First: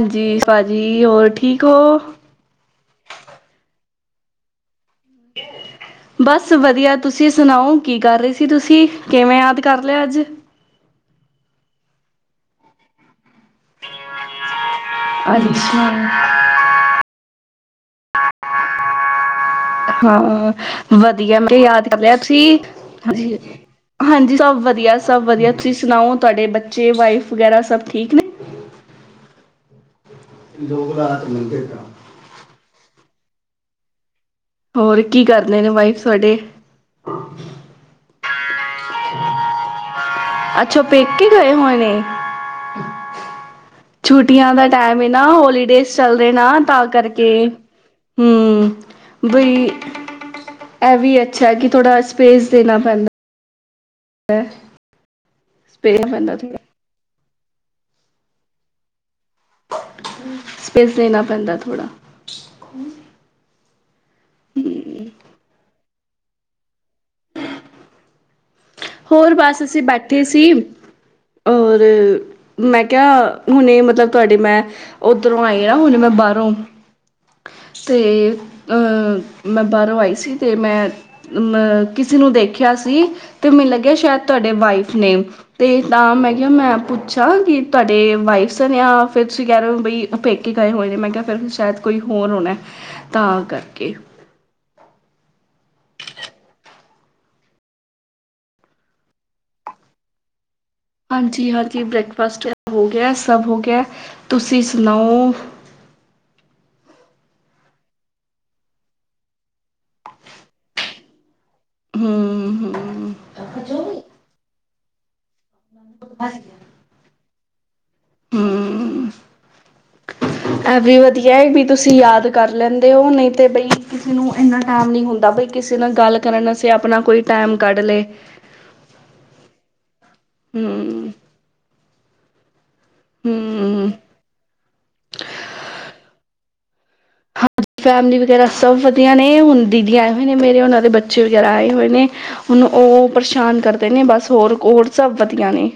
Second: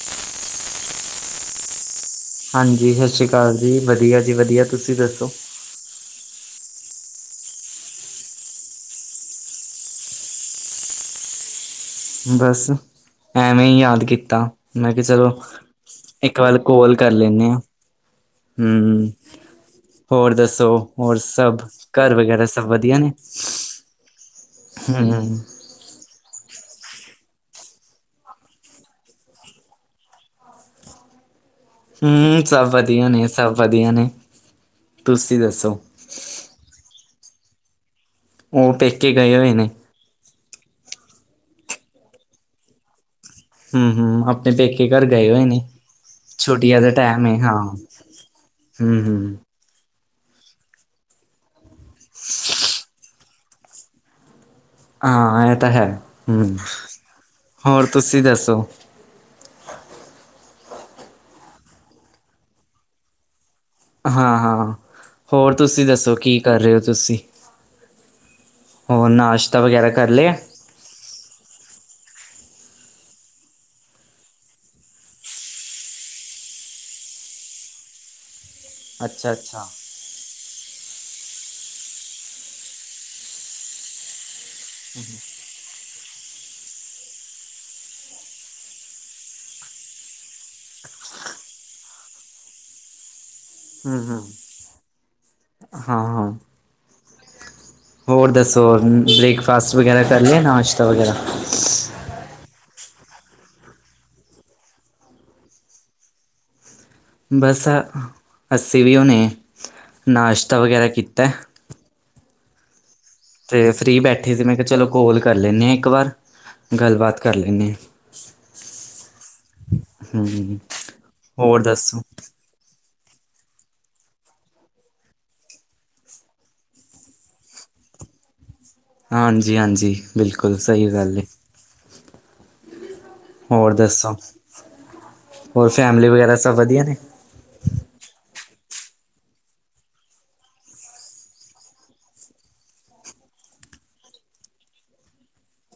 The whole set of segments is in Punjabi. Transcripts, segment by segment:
ਹਾਂਜੀ ਪਾਜੀ ਹੋਰ ਠੀਕ ਓ ਹਾਂਜੀ ਸਾਸ ਸ਼੍ਰੀ ਅਕਾਲ ਜੀ ਵਧੀਆ ਜੀ ਵਧੀਆ ਤੁਸੀਂ ਦੱਸੋ। ਬਸ ਵਧੀਆ ਤੁਸੀਂ ਸੁਣਾਓ ਕੀ ਕਰ ਰੇ ਸੀ ਤੁਸੀਂ ਕਿਵੇਂ ਯਾਦ ਕਰ ਲਿਆ ਅੱਜ। ਬਸ ਐਵੇਂ ਈ‌ ਯਾਦ ਕੀਤਾ ਮੈਂ ਕੇਆ ਚਲੋ ਅੱਛਾ, ਇੱਕ ਵੱਲ ਕੋਲ ਕਰ ਲੈਂਣੇ ਆ ਹੂੰ ਹਾਂ ਵਧੀਆ ਮੈ ਕੇਆ ਯਾਦ ਕਰ ਘਰ ਲਯਾ ਸੀ, ਵਗੈਰਾ ਸਭ ਵਧੀਆ ਨੇ ਜੀ। ਹਾਂਜੀ ਸਭ ਹਮ ਵਧੀਆ-ਸਭ ਵਧੀਆ ਤੁਸੀਂ ਸੁਣਾਓ ਤੁਆਡੇ ਬੱਚੇ ਵਾਈਫ ਵਗੈਰਾ ਸਭ ਠੀਕ ਨੇ। ਦੋ ਪਰਾ ਠੀਕ ਹੈਗਾ। ਹੂੰ ਸਭ ਵਧੀਆ ਨੇ-ਸਭ ਵਧੀਆ ਨੇ। ਹੋਰ ਕੀ ਤੁਸੀਂ ਕਰਦੇ ਨੇ ਦੱਸੋ ਵਾਈਫ ਤੁਆਡੇ? ਓ ਪੇਕੇ ਗਏ ਹੋਏ ਨੇ। ਅੱਛਾ ਓ ਪੇਕੇ ਗਏ ਹੋਏ ਨੇ। ਹਮ ਹਮ ਆਪਣੇ ਛੁੱਟੀਆਂ ਦਾ ਪੇਕੇ ਟੈਮ ਘਰ ਏ ਨਾ ਗਏ ਹੋਏ ਨੇ ਹੋਲੀਡੇਜ਼ ਚੱਲ ਰੇ ਨਾ ਛੁੱਟੀਆਂ ਤਾਂ ਦਾ ਟਾਈਮ ਕਰਕੇ। ਹੈ ਹਾਂ ਹਮ ਹੂੰ ਬਈ ਬ ਐਵੀ ਅੱਛਾ ਐ ਕਿ ਥੋੜ੍ਹਾ ਸਪੇਸ ਦੇਣਾ ਪੈਂਂ ਦਾ। ਹਾਂ ਐ ਤਾਂ ਹੈ ਹੂੰ ਹੋਰ ਤੁਸੀਂ ਦੱਸੋ। ਸਪੇਸ ਦੇਨਾ ਪੈਂਦਾ ਥੋੜਾ। [unintelligible] ਹਾਂ-ਹਾਂ ਹੋਰ ਤੁਸੀਂ ਦੱਸੋ ਕੀ ਕਰ ਰੇ ਓ ਤੁਸੀਂ? ਹੋਰ ਨਾਸ਼ਤਾ ਬਸ ਅਸੀਂ ਵਗੈਰਾ ਕਰ ਬੈਠੇ ਲਿਆ? ਸੀ ਔਰ ਮੈਂ ਕੇਆ ਹੁਣੇ ਮਤਲਬ ਤੁਆਡੇ ਮੈਂ ਓਧਰੋਂ ਆਈ ਆ ਹੁਣੇ ਮੈਂ ਬਾਰੋਂ ਤੇ ਅ ਅੱਛਾ-ਅੱਛਾ। ਮੈਂ ਬਾਹਰੋਂ ਆਈ ਸੀ। ਤੇ ਮੈਂ ਕਿਸੇ ਨੂੰ ਦੇਖਿਆ ਸੀ, ਤੇ ਮੈਨੂੰ ਲੱਗਿਆ ਸ਼ਾਇਦ ਤੁਹਾਡੇ ਵਾਈਫ ਨੇਮ? ਤੇ ਤਾਂ ਮੈਂ ਕਿਹਾ, ਮੈਂ ਪੁੱਛਾਂ ਕਿ ਤੁਹਾਡੇ ਵਾਈਫ ਨੇ ਜਾਂ ਫਿਰ ਤੁਸੀਂ ਕਹਿ ਰਹੇ ਹੋ ਬਈ ਪੇਕੇ ਗਏ ਹੋਏ ਨੇ, ਮੈਂ ਕਿਹਾ ਫਿਰ ਸ਼ਾਇਦ ਕੋਈ ਹੋਰ ਹੋਣਾ। ਤਾਂ ਕਰਕੇ ਹੂੰ -ਹੂੰ, ਹਾਂ ਹੋਰ ਦੱਸੋ? ਬ੍ਰੇਕਫਾਸਟ ਵਗੈਰਾ ਕਰ ਲਿਆ, ਨਾਸ਼ ਹਾਂਜੀ- ਹਾਂਜੀ, ਬ੍ਰੇਕਫਾਸਟ ਹੋ ਗਿਆ, ਸਭ ਹੋ ਗਿਆ, ਤੁਸੀਂ ਸੁਣਾਓ? ਬਸ, ਅਸੀਂ ਵੀ ਹੁਣੇ, ਨਾਸ਼ਤਾ ਵਗੈਰਾ ਕੀਤਾ। ਹੂੰ - ਹੂੰ ਤੇ ਫ੍ਰਰੀ ਬੈਠੇ ਸੀ, ਮੈਂ ਕਿਹਾ ਚੱਲ ਕਾੱਲ ਕਰ ਲੈਂਦੇ ਹਾਂ ਇੱਕ ਵਾਰ। ਗੱਲਬਾਤ ਕਰ ਲੲਈਏ। ਐ ਵੀ ਵਧੀਆ ਕਿ ਤੁਸੀਂ ਦੱਸੋ? ਯਾਦ ਕਰ ਲੈਂਦੇ ਹੋ, ਨਹੀਂ ਤੇ ਬਈ ਕਿਸੇ ਨੂੰ ਇੰਨਾ ਟਾਈਮ ਨਹੀਂ ਹੁੰਦਾ ਬਈ ਕਿਸੇ ਨਾਲ ਗੱਲ ਕਰਨ ਅਸੀਂ ਆਪਣਾ ਕੋਈ ਟਾਈਮ ਕੱਢ ਲਏ। ਹਾਂਜੀ- ਹਾਂਜੀ, ਬਿਲਕੁਲ, ਸਹੀ ਗੱਲ ਏ। ਹੂੰ-ਹੂੰ। ਹੋਰ ਦੱਸੋ? ਹੋਰ ਫੈਮਲੀ ਵਗੈਰਾ ਸਭ ਵੱਧੀਆ ਨੇ? ਹਾਂਜੀ ਫੈਮਿਲੀ ਵਗੈਰਾ ਸਭ ਵਧੀਆ ਨੇ, ਹੁਣ ਦੀਦੀ ਆਏ ਹੋਏ ਨੇ ਮੇਰੇ, ਉਹਨਾਂ ਦੇ ਬੱਚੇ ਵਗੈਰਾ ਆਏ ਹੋਏ ਨੇ। ਹੁਣ ਉਹ ਪਰੇਸ਼ਾਨ ਕਰਦੇ ਨੇ ਬਸ, ਹੋਰ -ਹੋਰ ਸਭ ਵਧੀਆ ਨੇ।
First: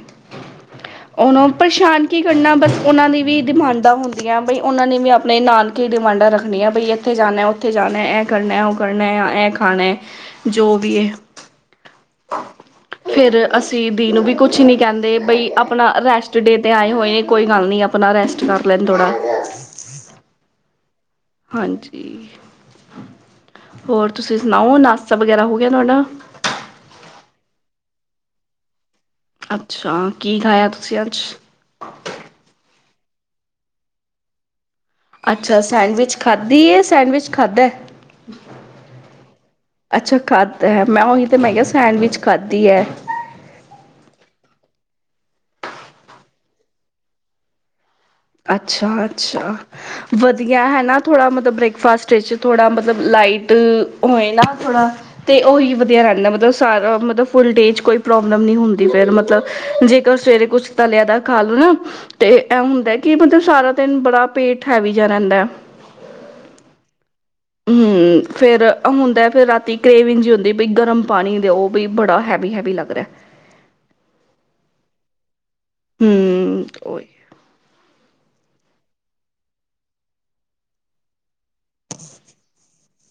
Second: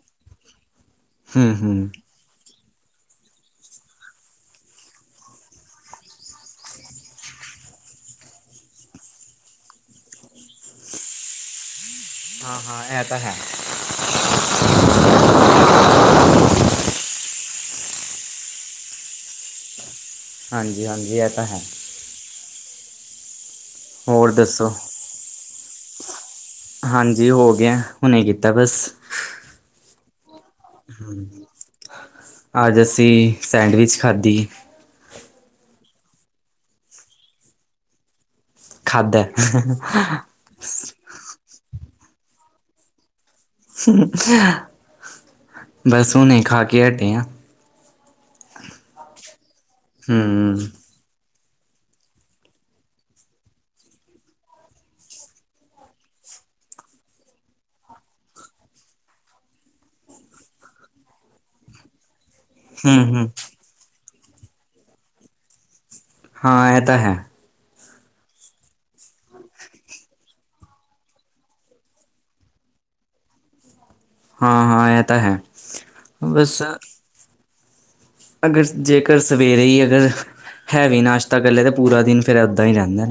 ਉਹਨੂੰ ਹੂੰ-ਹੂੰ। ਪਰੇਸ਼ਾਨ ਕੀ ਕਰਨਾ ਬਸ, ਉਹਨਾਂ ਦੀ ਵੀ ਡਿਮਾਂਡਾਂ ਹੁੰਦੀਆਂ ਬਈ ਉਹਨਾਂ ਨੇ ਵੀ ਆਪਣੇ ਨਾਨਕੇ ਡਿਮਾਂਡਾਂ ਰੱਖਣੀਆਂ ਭਈ, ਇੱਥੇ ਜਾਣਾ, ਉੱਥੇ ਜਾਣਾ, ਇਹ ਕਰਨਾ, ਉਹ ਕਰਨਾ ਹੈ, ਇਹ ਖਾਣਾ ਹੈ। ਜੋ ਵੀ ਏ। ਹਾਂ। ਫੇਰ ਅਸੀਂ ਦੀ ਨੂੰ ਵੀ ਕੁੱਛ ਨੀ ਕਹਿੰਦੇ ਬਈ ਆਪਣਾ ਰੈਸਟ ਡੇ 'ਤੇ ਆਏ ਹੋਏ, ਕੋਈ ਗੱਲ ਨੀ, ਆਪ ਆਪਣਾ ਰੈਸਟ ਕਰ ਲੈਣ ਥੋੜ੍ਹਾ। ਹਾਂਜੀ- ਹਾਂਜੀ। ਤਾਂ ਹੈ ਹਾਂਜੀ, ਹੋਰ ਤੁਸੀਂ ਸੁਣਾਓ? ਨਾਸਤਾ ਵਗੈਰਾ ਹੋ ਗਿਆ ਤੁਹਾਡਾ? ਹਾਂਜੀ ਹੋ ਗਿਆ, ਹੁਣੇ ਕੀਤਾ ਬਸ। ਅੱਛਾ, ਕੀ ਖਾਇਆ ਤੂੰ?? ਅਂਜ ਅਸੀਂ ਸੈਂਡਵਿਚ ਖਾਧੀ। ਅੱਛਾ, ਸੈਂਡਵਿਚ ਖਾਧੀ ਏ ਯਾਂ ਸੈਂਡਵਿਚ ਖਾਧਾ? ਖਾਧਾ। ਤੇ ‌, ਮੈਂ ਉਹੀ ਤੇ ਮੈਂ ਕਿਹਾ ਸੈਂਡਵਿਚ ਖਾਧੀ ਐ। ਹੂੰ, ਬਸ ਹੁਣੇ ਖਾ ਕੇ ਹੱਟੇ ਆਂ। ਅੱਛਾ-ਅੱਛਾ, ਹਮ ਵਧੀਆ ਹੈ ਨਾ। ਥੋੜਾ ਮਤਲਬ ਬ੍ਰੇਕਫਾਸਟ ਵਿੱਚ, ਥੋੜਾ ਮਤਲਬ ਲਾਈਟ ਹੋਏ ਨਾ, ਥੋੜਾ ਤੇ ਉਹੀ ਵਧੀਆ ਰਹਿੰਦਾ ਮਤਲਬ, ਸਾਰਾ ਮਤਲਬ, ਫੁੱਲ ਡੇ ਚ ਕੋਈ ਪ੍ਰੋਬਲਮ ਨਹੀ ਹੁੰਦੀ, ਫੇਰ ਮਤਲਬ, ਜੇਕਰ ਸਵੇਰੇ ਕੁਛ ਤਲਿਆ ਦਾ ਖਾ ਲੋ ਨਾ, ਤੇ ਐਹ ਹੁੰਦਾ ਹਮ ਕਿ ਹਮ ਮਤਲਬ ਸਾਰਾ ਦਿਨ ਬੜਾ ਪੇਟ ਹੈਵੀ ਜੇਹਾ ਰਹਿੰਦਾ। ਹਾਂ, ਐਹ ਤਾਂ ਹੈ। ਹੂੰ, ਫੇਰ, ਹੁੰਦਾ ਫੇਰ ਰਾਤੀ ਕਰੇਵਿੰਗ ਜਹੀ ਹੁੰਦੀ, ਬੀ ਗਰਮ ਪਾਣੀ ਦਿਓ। ਬੀ ਬੜਾ ਹੈਵੀ-ਹੈਵੀ ਲੱਗ ਰਿਹਾ। ਹਾਂ- ਹਾਂ, ਐ ਤਾਂ ਹੈ, ਬਸ ਹੂੰ ਓਹੀ ਅਗਰ ਜੇਕਰ ਸਵੇਰੇ ਹੀ ਅਗਰ ਹੈਵੀ ਨਾਸ਼ਤਾ ਕਰਲਿਆ ਤਾਂ ਪੂਰਾ ਦਿਨ ਫੇਰ ਐਦਾ ਹੀ ਰਹਿੰਦਾ।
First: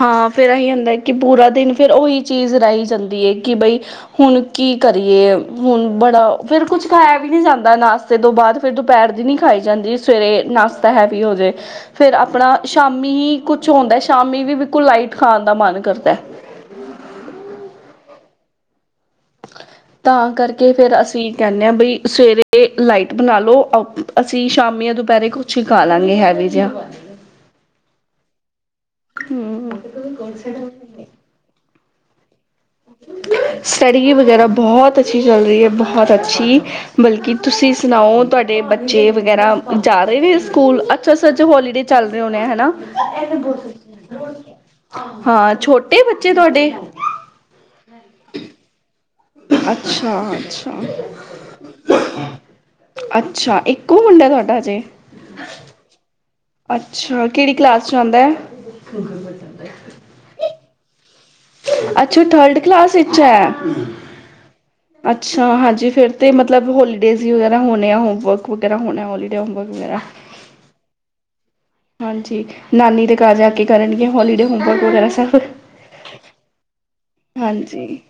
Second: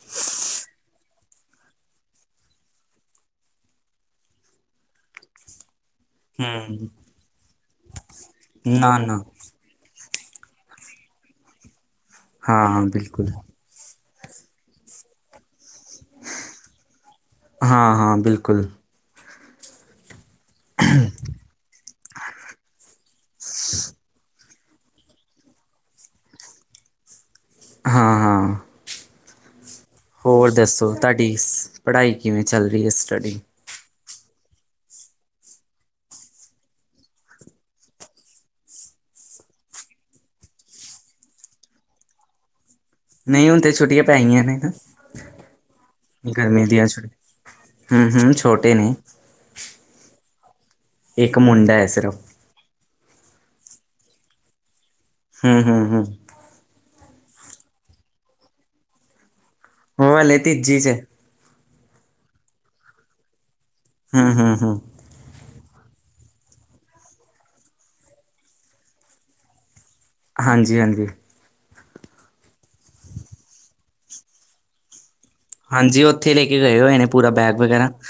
ਹਾਂ, ਫੇਰ ਆਈ ਹੁੰਦਾ ਕਿ ਪੂਰਾ ਦਿਨ ਫੇਰ ਉਹੀ ਚੀਜ਼ ਰਹੀ ਜਾਂਦੀ ਐ ਕੀ ਬਈ ਹੁਣ ਕੀ ਕਰੀਏ? ਹੁਣ ਬੜਾ ਫੇਰ ਹਮ ਕੁੱਝ ਖਾਇਆ ਵੀ ਨੀ ਜਾਂਦਾ ਨਾਸ਼ਤੇ ਤੋਂ ਬਾਅਦ ਫੇਰ ਨਾ ਦੁਪਹਿਰ ਨਾ ਦੀ ਨੀ ਖਾਈ ਜਾਂਦੀ ਸਵੇਰੇ ਨਾਸ਼ਤਾ ਹੈਵੀ ਹੋਜੇ ਫੇਰ ਆਪਣਾ ਹਾਂ ਹਾਂ ਬਿਲਕੁਲ ਸ਼ਾਮੀ ਕੁਛ ਹੁੰਦਾ ਏ ਸ਼ਾਮੀ ਵੀ ਬਿਲਕੁਲ ਲਾਈਟ ਖਾਣ ਦਾ ਮਨ ਕਰਦੈ। ਹਾਂ-ਹਾਂ, ਬਿਲਕੁਲ। ਤਾਂ ਕਰਕੇ ਫੇਰ ਅਸੀਂ ਕਹਿੰਨੇ ਹਾਂ ਬਈ ਸਵੇਰੇ ਤੇ ਲਾਈਟ ਬਣਾ ਲੋ ਅ ਅਸੀ ਸ਼ਾਮੀ ਜਾ ਦੁਪਹਿਰੇ ਕੁਛ ਖਾ ਲਾਂਗੇ ਹੈਵੀ ਜਿਹਾ। ਹਾਂ ਹਾਂ। ਹੂੰ-ਹੂੰ। ਹੋਰ ਦੱਸੋ ਤੁਹਾਡੀ ਸ ਪੜ੍ਹਾਈ ਕਿਵੇਂ ਚੱਲ ਰਹੀ ਐ ਸਟੱਡੀ? ਸਟੱਡੀ ਵਗੈਰਾ ਬਹੁਤ ਅੱਛੀ ਚੱਲ ਰਹੀ ਐ, ਬਹੁਤ ਅੱਛੀ ਬਲਕਿ ਤੁਸੀਂ ਸੁਣਾਓ ਤੁਹਾਡ ਤਾਡੇ ਬੱਚੇ ਵਗੈਰਾ ਜਾ ਰਹੇ ਨੇ ਸਕੂਲ, ਅੱਛਾ ਸਚ ਹੋਲੀਡੇ ਚੱਲ ਰਹੇ ਹੋਣੇ ਆ ਹਨਾ? ਨਹੀਂ ਹੁਣ ਤੇ ਛੁੱਟੀਆਂ ਪੈ ਗਈਆਂ ਨੇ ਨਾ ਹਾਂ ਛੋਟੇ ਬੱਚੇ ਗਰਮੀ ਤੁਹਾਡੇ ਦੀਆਂ ਛੁੱਟ ਹੂੰ-ਹੂੰ, ਛੋਟੇ ਨੇ। ਅੱਛਾ-ਅੱਛਾ। ਇੱਕ ਮੁੰਡਾ ਐ ਸਿਰਫ। ਅੱਛਾ, ਇੱਕੋ ਮੁੰਡਾ ਐ ਤੁਹਾਡਾ ਅਜੇ? ਹੂੰ, ਹੂੰ, ਹੂੰ। ਅੱਛਾ, ਕਿਹੜੀ ਕਲਾਸ ਚ ਆਉਂਦਾ ਐ? [inaudible] ਓਹ ਹਲੇ ਤੀਜੀ ਚ। ਅੱਛਾ, ਓ ਥਰਡ ਕਲਾਸ ਵਿੱਚ ਐ। ਹੂੰ, ਹੂੰ, ਹੂੰ। ਅੱਛਾ, ਹਾਂਜੀ, ਫੇਰ ਤੇ ਮਤਲਬ ਹੋਲੀਡੇਜ਼ ਵਗੈਰਾ ਹੋਣੇ ਆ ਹੋਮ ਵਰਕ ਵਗੈਰਾ ਹੋਣਾ ਹੋਲੀਡੇ ਹੋਮਰਕ ਵਗੈਰਾ। ਹਾਂਜੀ-ਹਾਂਜੀ। ਹਾਂਜੀ, ਨਾਨੀ ਦੇ ਕਾਰ ਜਾ ਕੇ ਕਰਨਗੇ ਹੋਲੀਡੇ ਹੋਮਵਰਕ ਵਗੈਰਾ ਸਭ। ਹਾਂਜੀ, ਉੱਥੇ ਲੈ ਕੇ ਗਏ ਹੋਏ ਨੇ ਪੂਰਾ ਬੈਗ ਵਗੈਰਾ ਹਾਂਜੀ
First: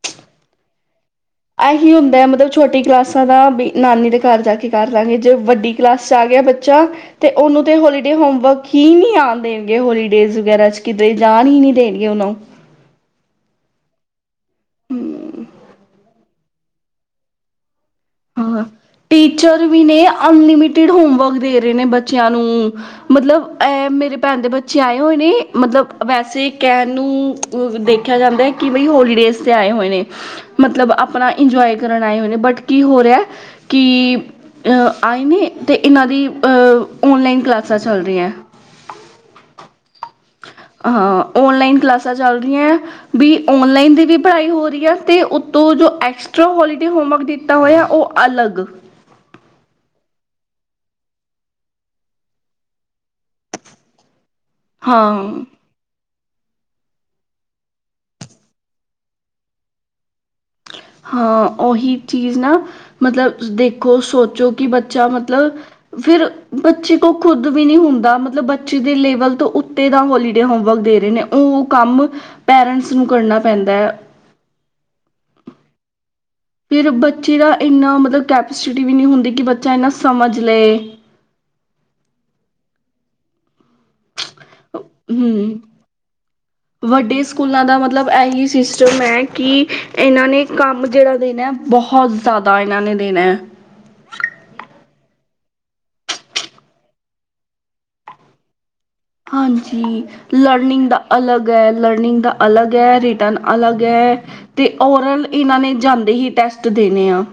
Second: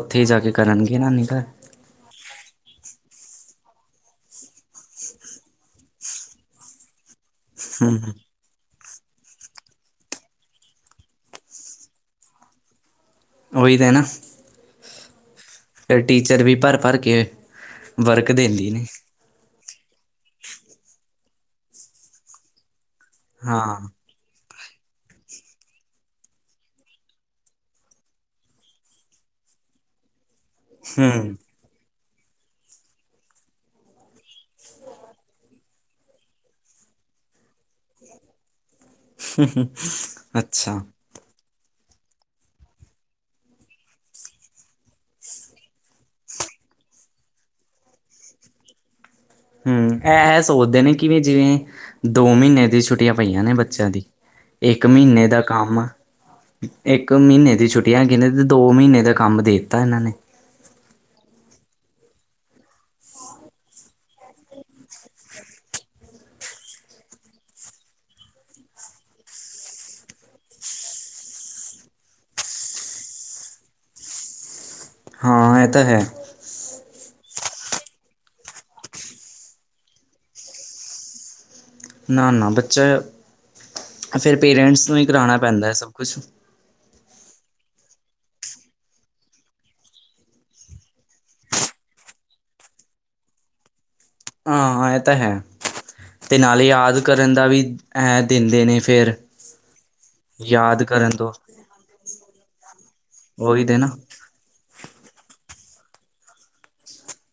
ਉੱਥੇ ਹੀ ਜਾ ਕੇ ਕਰਨਗੇ ਨਾਨੀ ਕਾਰ। ਐਹੀ ਹੁੰਦਾ ਐ ਮਤਲਬ ਛੋਟੀ ਕਲਾਸਾਂ ਦਾ ਵੀ ਨਾਨੀ ਦੇ ਕਾਰ ਜਾ ਕੇ ਕਰਲਾਂਗੇ ਜੇ ਵੱਡੀ ਕਲਾਸ ਚ ਆ ਗਿਆ ਬੱਚਾ, ਤੇ ਉਹਨੂੰ ਤੇ ਹੂੰ ਹੋਲੀਡੇ ਹੋਮਵਰਕ ਕੀ ਨਹੀਂ ਆਣ ਦੇਣਗੇ ਹੋਲੀਡੇਜ਼ ਵਗੈਰਾ ਚ ਕਿਤੇ ਜਾਣ ਹੀ ਨਹੀਂ ਦੇਣਗੇ ਉਹਨੁੰ। ਉਹੀ ਤੇ ਨਾ। ਹੂੰ ਟੀਚਰ ਵੀ ਭਰ-ਭਰ ਕੇ ਵਰਕ ਹਾਂ ਦਿੰਦੀ ਏ। ਟੀਚਰ ਵੀ ਨੇ, ਅਨਲਿਮਿਟਿਡ ਹੋਮਵਰਕ ਦੇ ਰਹੇ ਨੇ ਬੱਚਿਆਂ ਨੂੰ। ਮਤਲਬ, ਹਾਂ ਮੇਰੇ ਪੈਣ ਦੇ ਬੱਚ ਬੱਚੇ ਆਏ ਹੋਏ ਨੇ, ਮਤਲਬ ਵੈਸੇ ਕਹਿਣ ਨੂੰ ਦੇਖਿਆ ਜਾਂਦਾ ਐ ਕਿ ਬਈ ਹੋਲੀਡੇਜ਼ ਤੇ ਆਏ ਹੋਏ ਨੇ। ਮਤਲਬ, ਆਪਣਾ ਹੂੰ ਇੰਜੋਏ ਕਰਨ ਆਏ ਹੋਏ ਨੇ, ਬਟ ਕੀ ਹੋ ਰਿਹਾ ਕਿ ਆਏ ਨੇ, ਤੇ ਇਹਨਾਂ ਦੀ ਅ ਔਨਲਾਈਨ ਕਲਾਸਾਂ ਚੱਲ ਰਹੀਆਂ। ਅੱਛਾ। ਹਾਂ, ਔਨਲਾਈਨ ਕਲਾਸਾਂ ਚੱਲ ਰਹੀਆਂ। ਵੀ ਓਨਲਾਈਨ ਦੀ ਵੀ ਪੜ੍ਹਾਈ ਹੋ ਰਹੀ ਆ, ਤੇ ਉਤੋਂ ਜੋ ਏਕ੍ਸ੍ ਐਕਸਟਰਾ ਹੋਲੀਡੇ ਹੋਮਵਰਕ ਦਿੱਤਾ ਹੋਇਆ, ਉਹ ਅਲੱਗ। ਹੁੰ, ਏ ਇਹ ਸੋਚਦੇ ਨੇ, ਕਿਵੇਂ ਜਿਵੇਂ ਦੋ ਮਹੀਨੇ ਦੀ ਛੁੱਟੀਆਂ ਪਈਆਂ ਨੇ ਬੱਚਿਆਂ ਦੀ, ਇੱਕ ਮਹੀਨੇ ਦਾ ਹਾਂ ਕੰਮ। ਇੱਕ ਮਹੀਨੇ ਦੀ ਛੁੱਟੀਆਂ ਹੈਗੀਆਂ ਨੇ ਤੇ, ਦੋ ਮਹੀਨੇ ਦਾ ਕੰਮ ਦੇ ਦਿੱਤਾ ਇਹਨਾਂ ਨੇ। ਹਾਂ, ਉਹੀ ਚੀਜ਼ ਨਾ। ਮਤਲਬ, ਦੇਖੋ, ਸੋਚੋ, ਕਿ ਬੱਚਾ ਮਤਲਬ ਫਿਰ ਬੱਚੇ ਕੋਲ ਖੁਦ ਵੀ ਨੀ ਹੁੰਦਾ, ਮਤਲਬ ਬੱਚੇ ਦੇ ਲੇਵਲ ਤੋਂ ਤੇਏਡਾ ਹੋਲੀਡੇ ਹੋਮਵਰਕ ਦੇ ਰਹੇ ਨੇ, ਉਹ ਕੰਮ ਪੇਰੈਂਟਸ ਨੂੰ ਕਰਨਾ ਪੈਂਦਾ ਹੈ। ਹਾਂ, ਇਹ ਤਾਂ ਹੈ। ਫਿਰ, ਬੱਚੇ ਦਾ ਇੰਨਾ ਮਤਲਬ ਕੈਪੈਸਿਟੀ ਵੀ ਨਹੀਂ ਹੁੰਦੀ ਕਿ ਬੱਚਾ ਇੰਨਾ ਸਮਝ ਲਏ। ਨਾ-ਨਾ ਬੱਚਾ, ਫੇਰ ਪੇਰੈਂਟਸ ਨੂੰ ਹੀ ਕਰਾਉਣਾ ਹਮ ਪੈਂਦਾ ਹੈ ਸਭ ਕੁਛ। ਵੱਡੇ ਸਕੂਲਾਂ ਦਾ ਮਤਲਬ ਇਹੀ ਸਿਸਟਮ ਹੈ ਕਿ, ਇਹਨਾਂ ਨੇ ਕੰਮ ਜਿਹੜਾ ਦੇਣਾ, ਬਹੁਤ ਜ਼ਿਆਦਾ ਇਹਨਾਂ ਨੇ ਦੇਣੈ। ਹਾਂ, ਇਹ ਤਾਂ ਹੈ, ਤੇ ਨਾਲੇ ਯਾਦ ਕਰਨ ਦਾ ਵੀ ਇਹ ਦਿੰਦੇ ਨੇ ਫਿਰ। ਹਾਂਜੀ। ਯਾਦ ਲਰਨਿੰਗ ਦਾ ਕਰਨ ਤੋਂ ਅਲੱਗ ਹੈ-ਲਰਨਿੰਗ ਦਾ ਅਲੱਗ ਹੈ, ਰਿਟਰਨ ਦਾ ਉਹੀ ਤੇ ਅਲੱਗ ਨਾ ਹੈ। ਤੇ ਓਰਲ, ਇਹਨਾਂ ਨੇ ਜਾਂਦੇ ਹੀ ਟੈਸਟ ਦੇਣੇ ਆ।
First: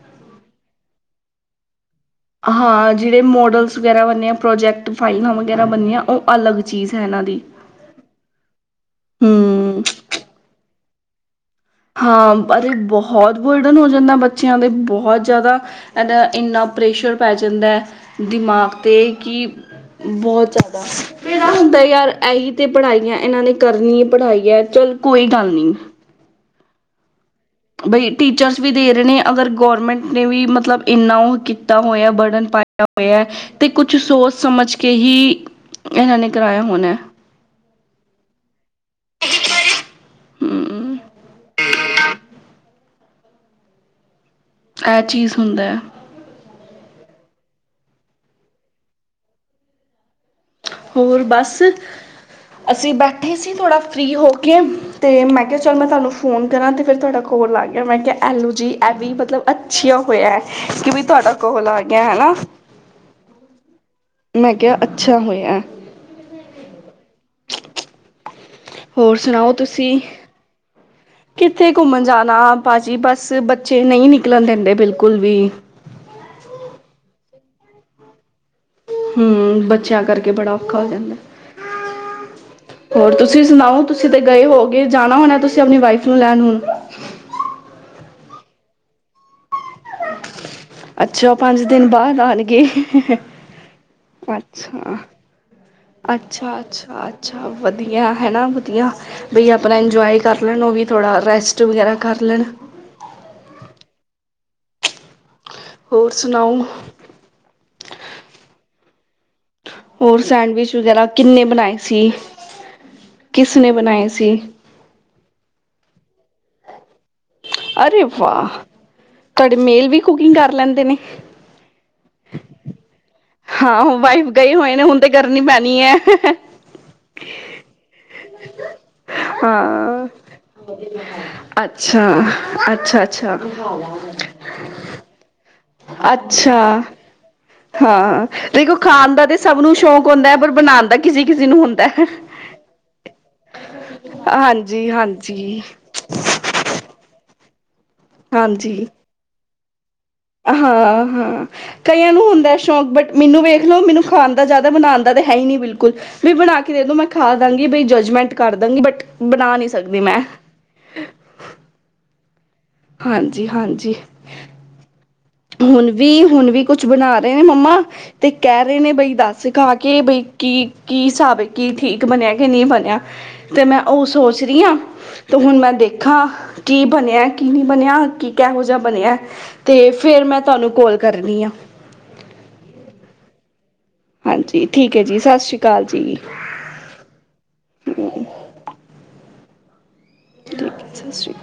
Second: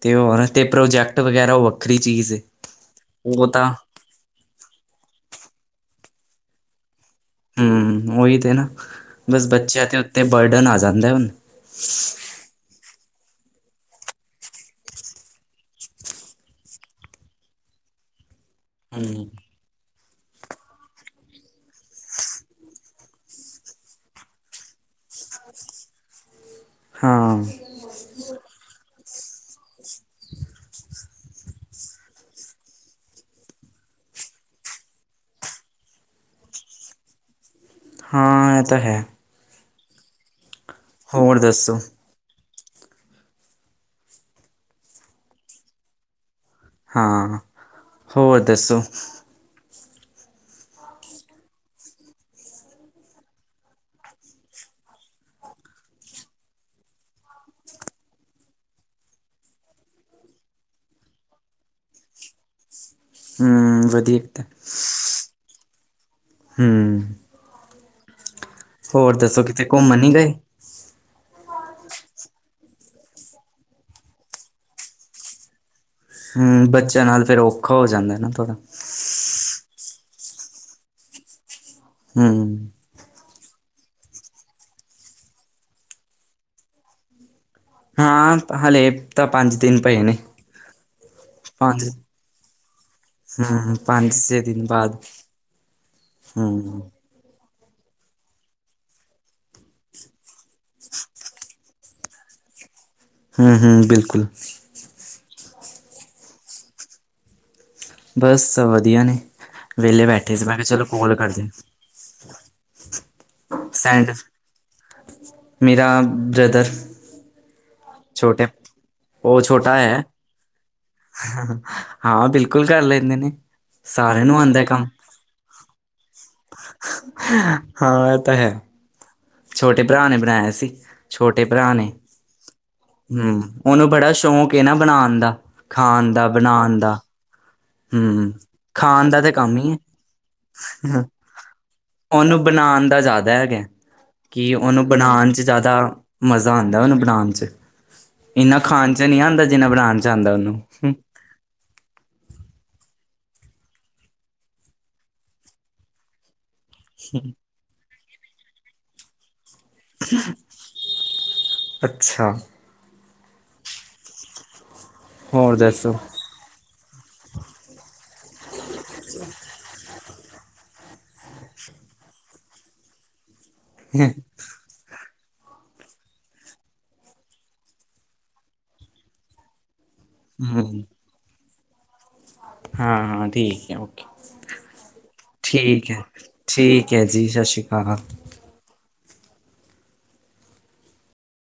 ਤੇ ਹੋਰ, ਤੇ ਪ੍ਰੋਜੈਕਟ ਵਗੈਰਾ ਉਹ ਵੱਖਰੀ ਚੀਜ਼ ਏ। ਹਾਂ, ਜਿਹੜੇ ਉਹ ਤਾਂ ਮੋਡਲਸ ਵਗੈਰਾ ਬੰਨੇ ਆ ਪ੍ਰੋਜੈਕਟ ਫਾਈਲਾਂ ਵਗੈਰਾ ਬਣਨੀਆਂ, ਉਹ ਅਲੱਗ ਚੀਜ਼ ਹੈ ਇਹਨਾਂ ਦੀ। ਹੂੰ, ਉਹੀ ਤਾਂ ਹੈ ਨਾ! ਬਸ ਹਮ ਬੱਚਿਆਂ ਦੇ ਉੱਤੇ ਬਰਡਨ ਆ ਜਾਂਦਾ ਹੁਣ। ਹਾਂ, ਇਹ ਬਹੁਤ ਬੋਝ ਬਣ ਜਾਂਦਾ ਬੱਚਿਆਂ ਤੇ, ਬਹੁਤ ਜ਼ਿਆਦਾ। ਇੰਹਦਾ ਇੰਨਾ ਪ੍ਰੈਸ਼ਰ ਪੈ ਜਾਂਦਾ ਦਿਮਾਗ 'ਤੇ ਹੂੰ। ਕਿ ਬਹੁਤ ਜ਼ਿਆਦਾ। ਫੇਰ ਇਹ ਹੁੰਦਾ ਯਾਰ, ਇਹੀ ਤਾਂ ਪੜ੍ਹਾਈ ਆ, ਇਹਨਾਂ ਨੇ ਕਰਨੀ ਹੈ ਪੜ੍ਹਾਈ ਹੈ, ਚੱਲ, ਕੋਈ ਗੱਲ ਨਹੀਂ। ਹਾਂ। ਬਈ, ਟੀਚਰਸ ਵੀ ਦੇ ਰਹੇ ਨੇ, ਅਗਰ ਗੌਰਮੈਂਟ ਨੇ ਵੀ ਮਤਲਬ ਇੰਨਾ ਉਹ ਕੀਤਾ ਹੋਇਆ, ਬਰਡਨ ਪਾ ਹੋਇਆ, ਤਾਂ ਕੁਝ ਸੋਚ-ਸਮਝ ਕੇ ਹੀ, ਇਹਨਾਂ ਨੇ ਕਰਾਇਆ ਹੋਣਾ। ਹਾਂ ਇਹ ਤਾਂ ਹੈ। ਹਮ ਹੋਰ ਦੱਸੋ? ਇਹ ਚੀਜ਼ ਹੁੰਦਾ ਹੈ। ਹਾਂ, ਹੋਰ ਦੱਸੋ? ਹੋਰ ਬਸ। ਅਸੀਂ ਬੈਠੇ ਸੀ ਥੋੜ੍ਹਾ ਫਰੀ ਹੋ ਕੇ, ਤੇ ਮੈਂ ਕਿਹਾ, ਚੱਲ, ਮੈਂ ਫੋਨ ਫੋਨ ਕਰਾਂ, ਤੇ ਫਿਰ ਤੁਹਾਡਾ ਕੋਲ ਆ ਗਿਆ, ਮੈਂ ਕਿਹਾ, ਐਲੋ ਜੀ, ਇਹ ਵੀ ਮਤਲਬ ਅੱਛਾ ਹੋਇਆ ਕਿ ਵੀ ਤੁਹਾਡਾ ਕੋਲ ਆ ਗਿਆ, ਹੈਨਾ। ਹੂੰ, ਵਧੀਆ। ਕੀਤਾ ਮੈਂ ਕਿਹਾ, ਅੱਛਾ ਹੋਇਆ। ਹੂੰ। ਹੋਰ ਦੱਸੋ, ਸੁਣਾਓ ਕਿਤੇ ਘੁੰਮਣ ਤੁਸੀਂ ਨੀ ਗਏ? ਕਿੱਥੇ ਘੁੰਮਣ ਜਾਣਾ ਆਪਾਂ ਜੀ, ਬਸ, ਬੱਚੇ ਨਹੀਂ ਨਿਕਲਣ ਦਿੰਦੇ ਬਿਲਕੁਲ ਵੀ। ਹੂੰ, ਬੱਚਿਆਂ ਨਾਲ ਫ਼ਿਰ ਔਖਾ ਹੋ ਜਾਂਦਾ ਨਾ ਥੋੜ੍ਹਾ ਹੂੰ, ਬੱਚਿਆਂ ਕਰਕੇ ਬੜਾ ਔਖਾ ਹੋ ਜਾਂਦਾ। ਹੂੰ। ਹੋਰ ਤੁਸੀਂ ਸੁਣਾਓ, ਤੁਸੀਂ ਤੇ ਗਏ ਹੋਵੋਗੇ, ਜਾਣਾ ਹੋਣਾ ਤੁਸੀਂ ਆਪਣੀ ਵਾਈਫ ਨੂੰ ਲੈਣ ਹੁਣ? ਹਾਂ, ਹਲੇੇ ਤਾਂ ਪੰਜ ਦਿਨ ਪਏ ਨੇ। ਅੱਛਾ ਦਿਨ ਪੰਜ ਬਾਅਦ ਆਣਗੇ ਹੂੰ ਹੂੰ ਪੰਜ-ਛੇ ਦਿਨ ਬਾਅਦ ਅੱਛਾ ਹੂੰ ਅੱਛਾ ਅੱਛਾ, ਅੱਛਾ ਵਧੀਆ ਹੈ ਨਾ ਵਧੀਆ। ਬਈ ਆਪਣਾ ਇੰਜੋਏ ਕਰ ਲੈਣ ਉਹ ਵੀ ਥੋੜ੍ਹਾ ਰੈਸਟ ਵਗੈਰਾ ਕਰ ਲੈਣ। ਹੂੰ ਹੂੰ ਬਿਲਕੁਲ। ਹੋਰ ਸੁਣਾਓ? ਬਸ ਸਭ ਵਧੀਆ ਨੇ। ਵਿਹਲੇ ਹੋਰ ਬੈਠੇ ਸੀ ਮੈਂ ਕਿਹਾ ਸੈਂਡਵਿਚ ਚਲੋ ਵਗੈਰਾ ਕੋਲ ਕਿੰਨੇ ਕਰਦੇ ਬਣਾਏ ਸੀ? ਕਿਸ ਨੇੇ ਬਣਾਏ ਸੈਂਡ ਸੀ? ਮੇਰਾ ਬ੍ਰਦਰ। ਅਰੇ ਵਾਹ। ਛੋਟੇ ਉਹ ਤੁਹਾਡੇ ਛੋਟਾ ਮੇਲ ਵੀ ਐ। ਕੁਕਿੰਗ ਕਰ ਲੈਂਦੇ ਨੇ ਹਾਂ ਬਿਲਕੁਲ ਕਰ ਲੈਂਦੇ ਨੇ। ਹਾਂ। ਸਾਰਿਆਂ ਵਾਈਫ ਨੂੰ ਗਏ ਆਉਂਦਾ ਹੋਏ ਨੇ ਕੰਮ ਹੁਣ ਤੇ ਕਰਨੀ ਪੈਣੀ ਐ। ਹਾਂ। ਓ ਤਾਂ ਹੈ। ਛੋਟੇ ਭਰਾ ਹਾਂ ਨੇ ਬਣਾਇਆ ਸੀ। ਛੋਟੇ ਭਰਾ ਨੇ ਅੱਛਾ ਅੱਛਾ ਅੱਛਾ ਹੂੰ ਉਹਨੂੰ ਬੜਾ ਸ਼ੌਂਕ ਵੇ ਨਾ ਬਣਾਣ ਦਾ, ਖਾਣ ਦਾ ਬਣਾਣ ਅੱਛਾ ਦਾ। ਹਾਂ। ਹੂੰ ਦੇਖੋ ਖਾਣ ਦਾ ਤਾਂ ਤੇ ਕੰਮ ਸਭ ਹੀ ਨੂੰ ਸ਼ੌਕ ਹੁੰਦਾ ਐ, ਪਰ ਬਣਾਣ ਦਾ ਹੈ ਕਿਸੇ-ਕਿਸੇ ਨੂੰ ਹੁੰਦ ਉਹਨੂੰ ਬਣਾਣ ਦਾ ਜ਼ਿਆਦਾ ਹੈਗਾ। ਕੀ ਉਹਨੂੰ ਹਾਂਜੀ ਬਣਾਣ ਚ ਹਾਂਜੀ ਜ਼ਿਆਦਾ ਮਜ਼ਾ ਆਦਾ ਉਨੂੰ ਬਣਾਣ 'ਚ। ਇਨਾ ਖਾਣ 'ਚ ਨੀ ਆਦਾ ਜਿਨ੍ਹਾਂ ਬਣਾਣ 'ਚ। ਆਂਦਾ ਅਹ ਉਹਨੂੰ ਹਾਂ। ਕਈਆਂ ਨੂੰ ਹੁੰਦਾ ਸ਼ੌਕ ਬਟ ਮੈਨੂੰ ਵੇਖ ਲੋ ਮੈਨੂੰ ਖਾਣ ਦਾ ਜ਼ਿਆਦਾ ਬਣਾਣ ਦਾ ਤਾਂ ਹੈ ਹੀ ਨਹੀਂ ਬਿਲਕੁਲ, ਵੀ ਬਣਾ ਕੇ ਦੋਂ ਮੈਂ ਖਾ ਲਾਂਗੀ ਬਈ ਜੱਜਮੈਂਟ ਕਰ ਦਾਂਗੀ ਬਟ ਬਣਾ ਨਹੀਂ ਸਕਦੀ ਮੈਂ। ਅੱਛਾ। ਹਾਂਜੀ ਹਾਂਜੀ। ਹੋਰ ਹੁਣ ਦੱਸੋ ਵੀ। ਹੁਣ ਵੀ ਕੁਛ ਬਣਾ ਰਹੇ ਨੇ ਮੰਮਾ ਤੇ ਕਹਿ ਰਹੇ ਨੇ ਬਈ ਦੱਸ ਖਾ ਕੇ ਬਈ ਕੀ- ਕੀ ਹੈਸਾਬ ਏ। ਕੀ ਠੀਕ ਬਣਿਆ ਕਿ ਨਹੀਂ ਬਣਿਆ। ਤੇ ਮੈਂ ਉਹ ਸੋਚ ਰੀ ਆ। ਤੇ ਹੁਣ ਮੈਂ ਦੇਖਾਂ, ਕੀ ਬਣਿਆ ਕੀ ਨਹੀਂ ਬਣਿਆ ਕੀ ਕਿਹੋ ਜਿਹਾ ਬਣਿਆ ਤੇ ਫਿਰ ਮੈਂ ਤੁਹਾਨੂੰ ਹੂੰ ਕੋਲ ਕਰਨੀ ਆ। ਹਾਂ ਹਾਂ ਠੀਕ ਹੈ। ਓਕੇ ਹਾਂਜੀ। ਠੀਕ ਹੈ ਜੀ, ਸਸ ਸ਼੍ਰੀ ਕਾਲ ਠੀਕ ਹੈ ਜੀ। ਠੀਕ ਹੈ ਜੀ। ਸਸ ਸ਼੍ਰੀ ਕਾਲ। ਠੀਕ ਠੀਕ ਹੈ। ਸਸ ਸ਼੍ਰੀ ਕਾਲ।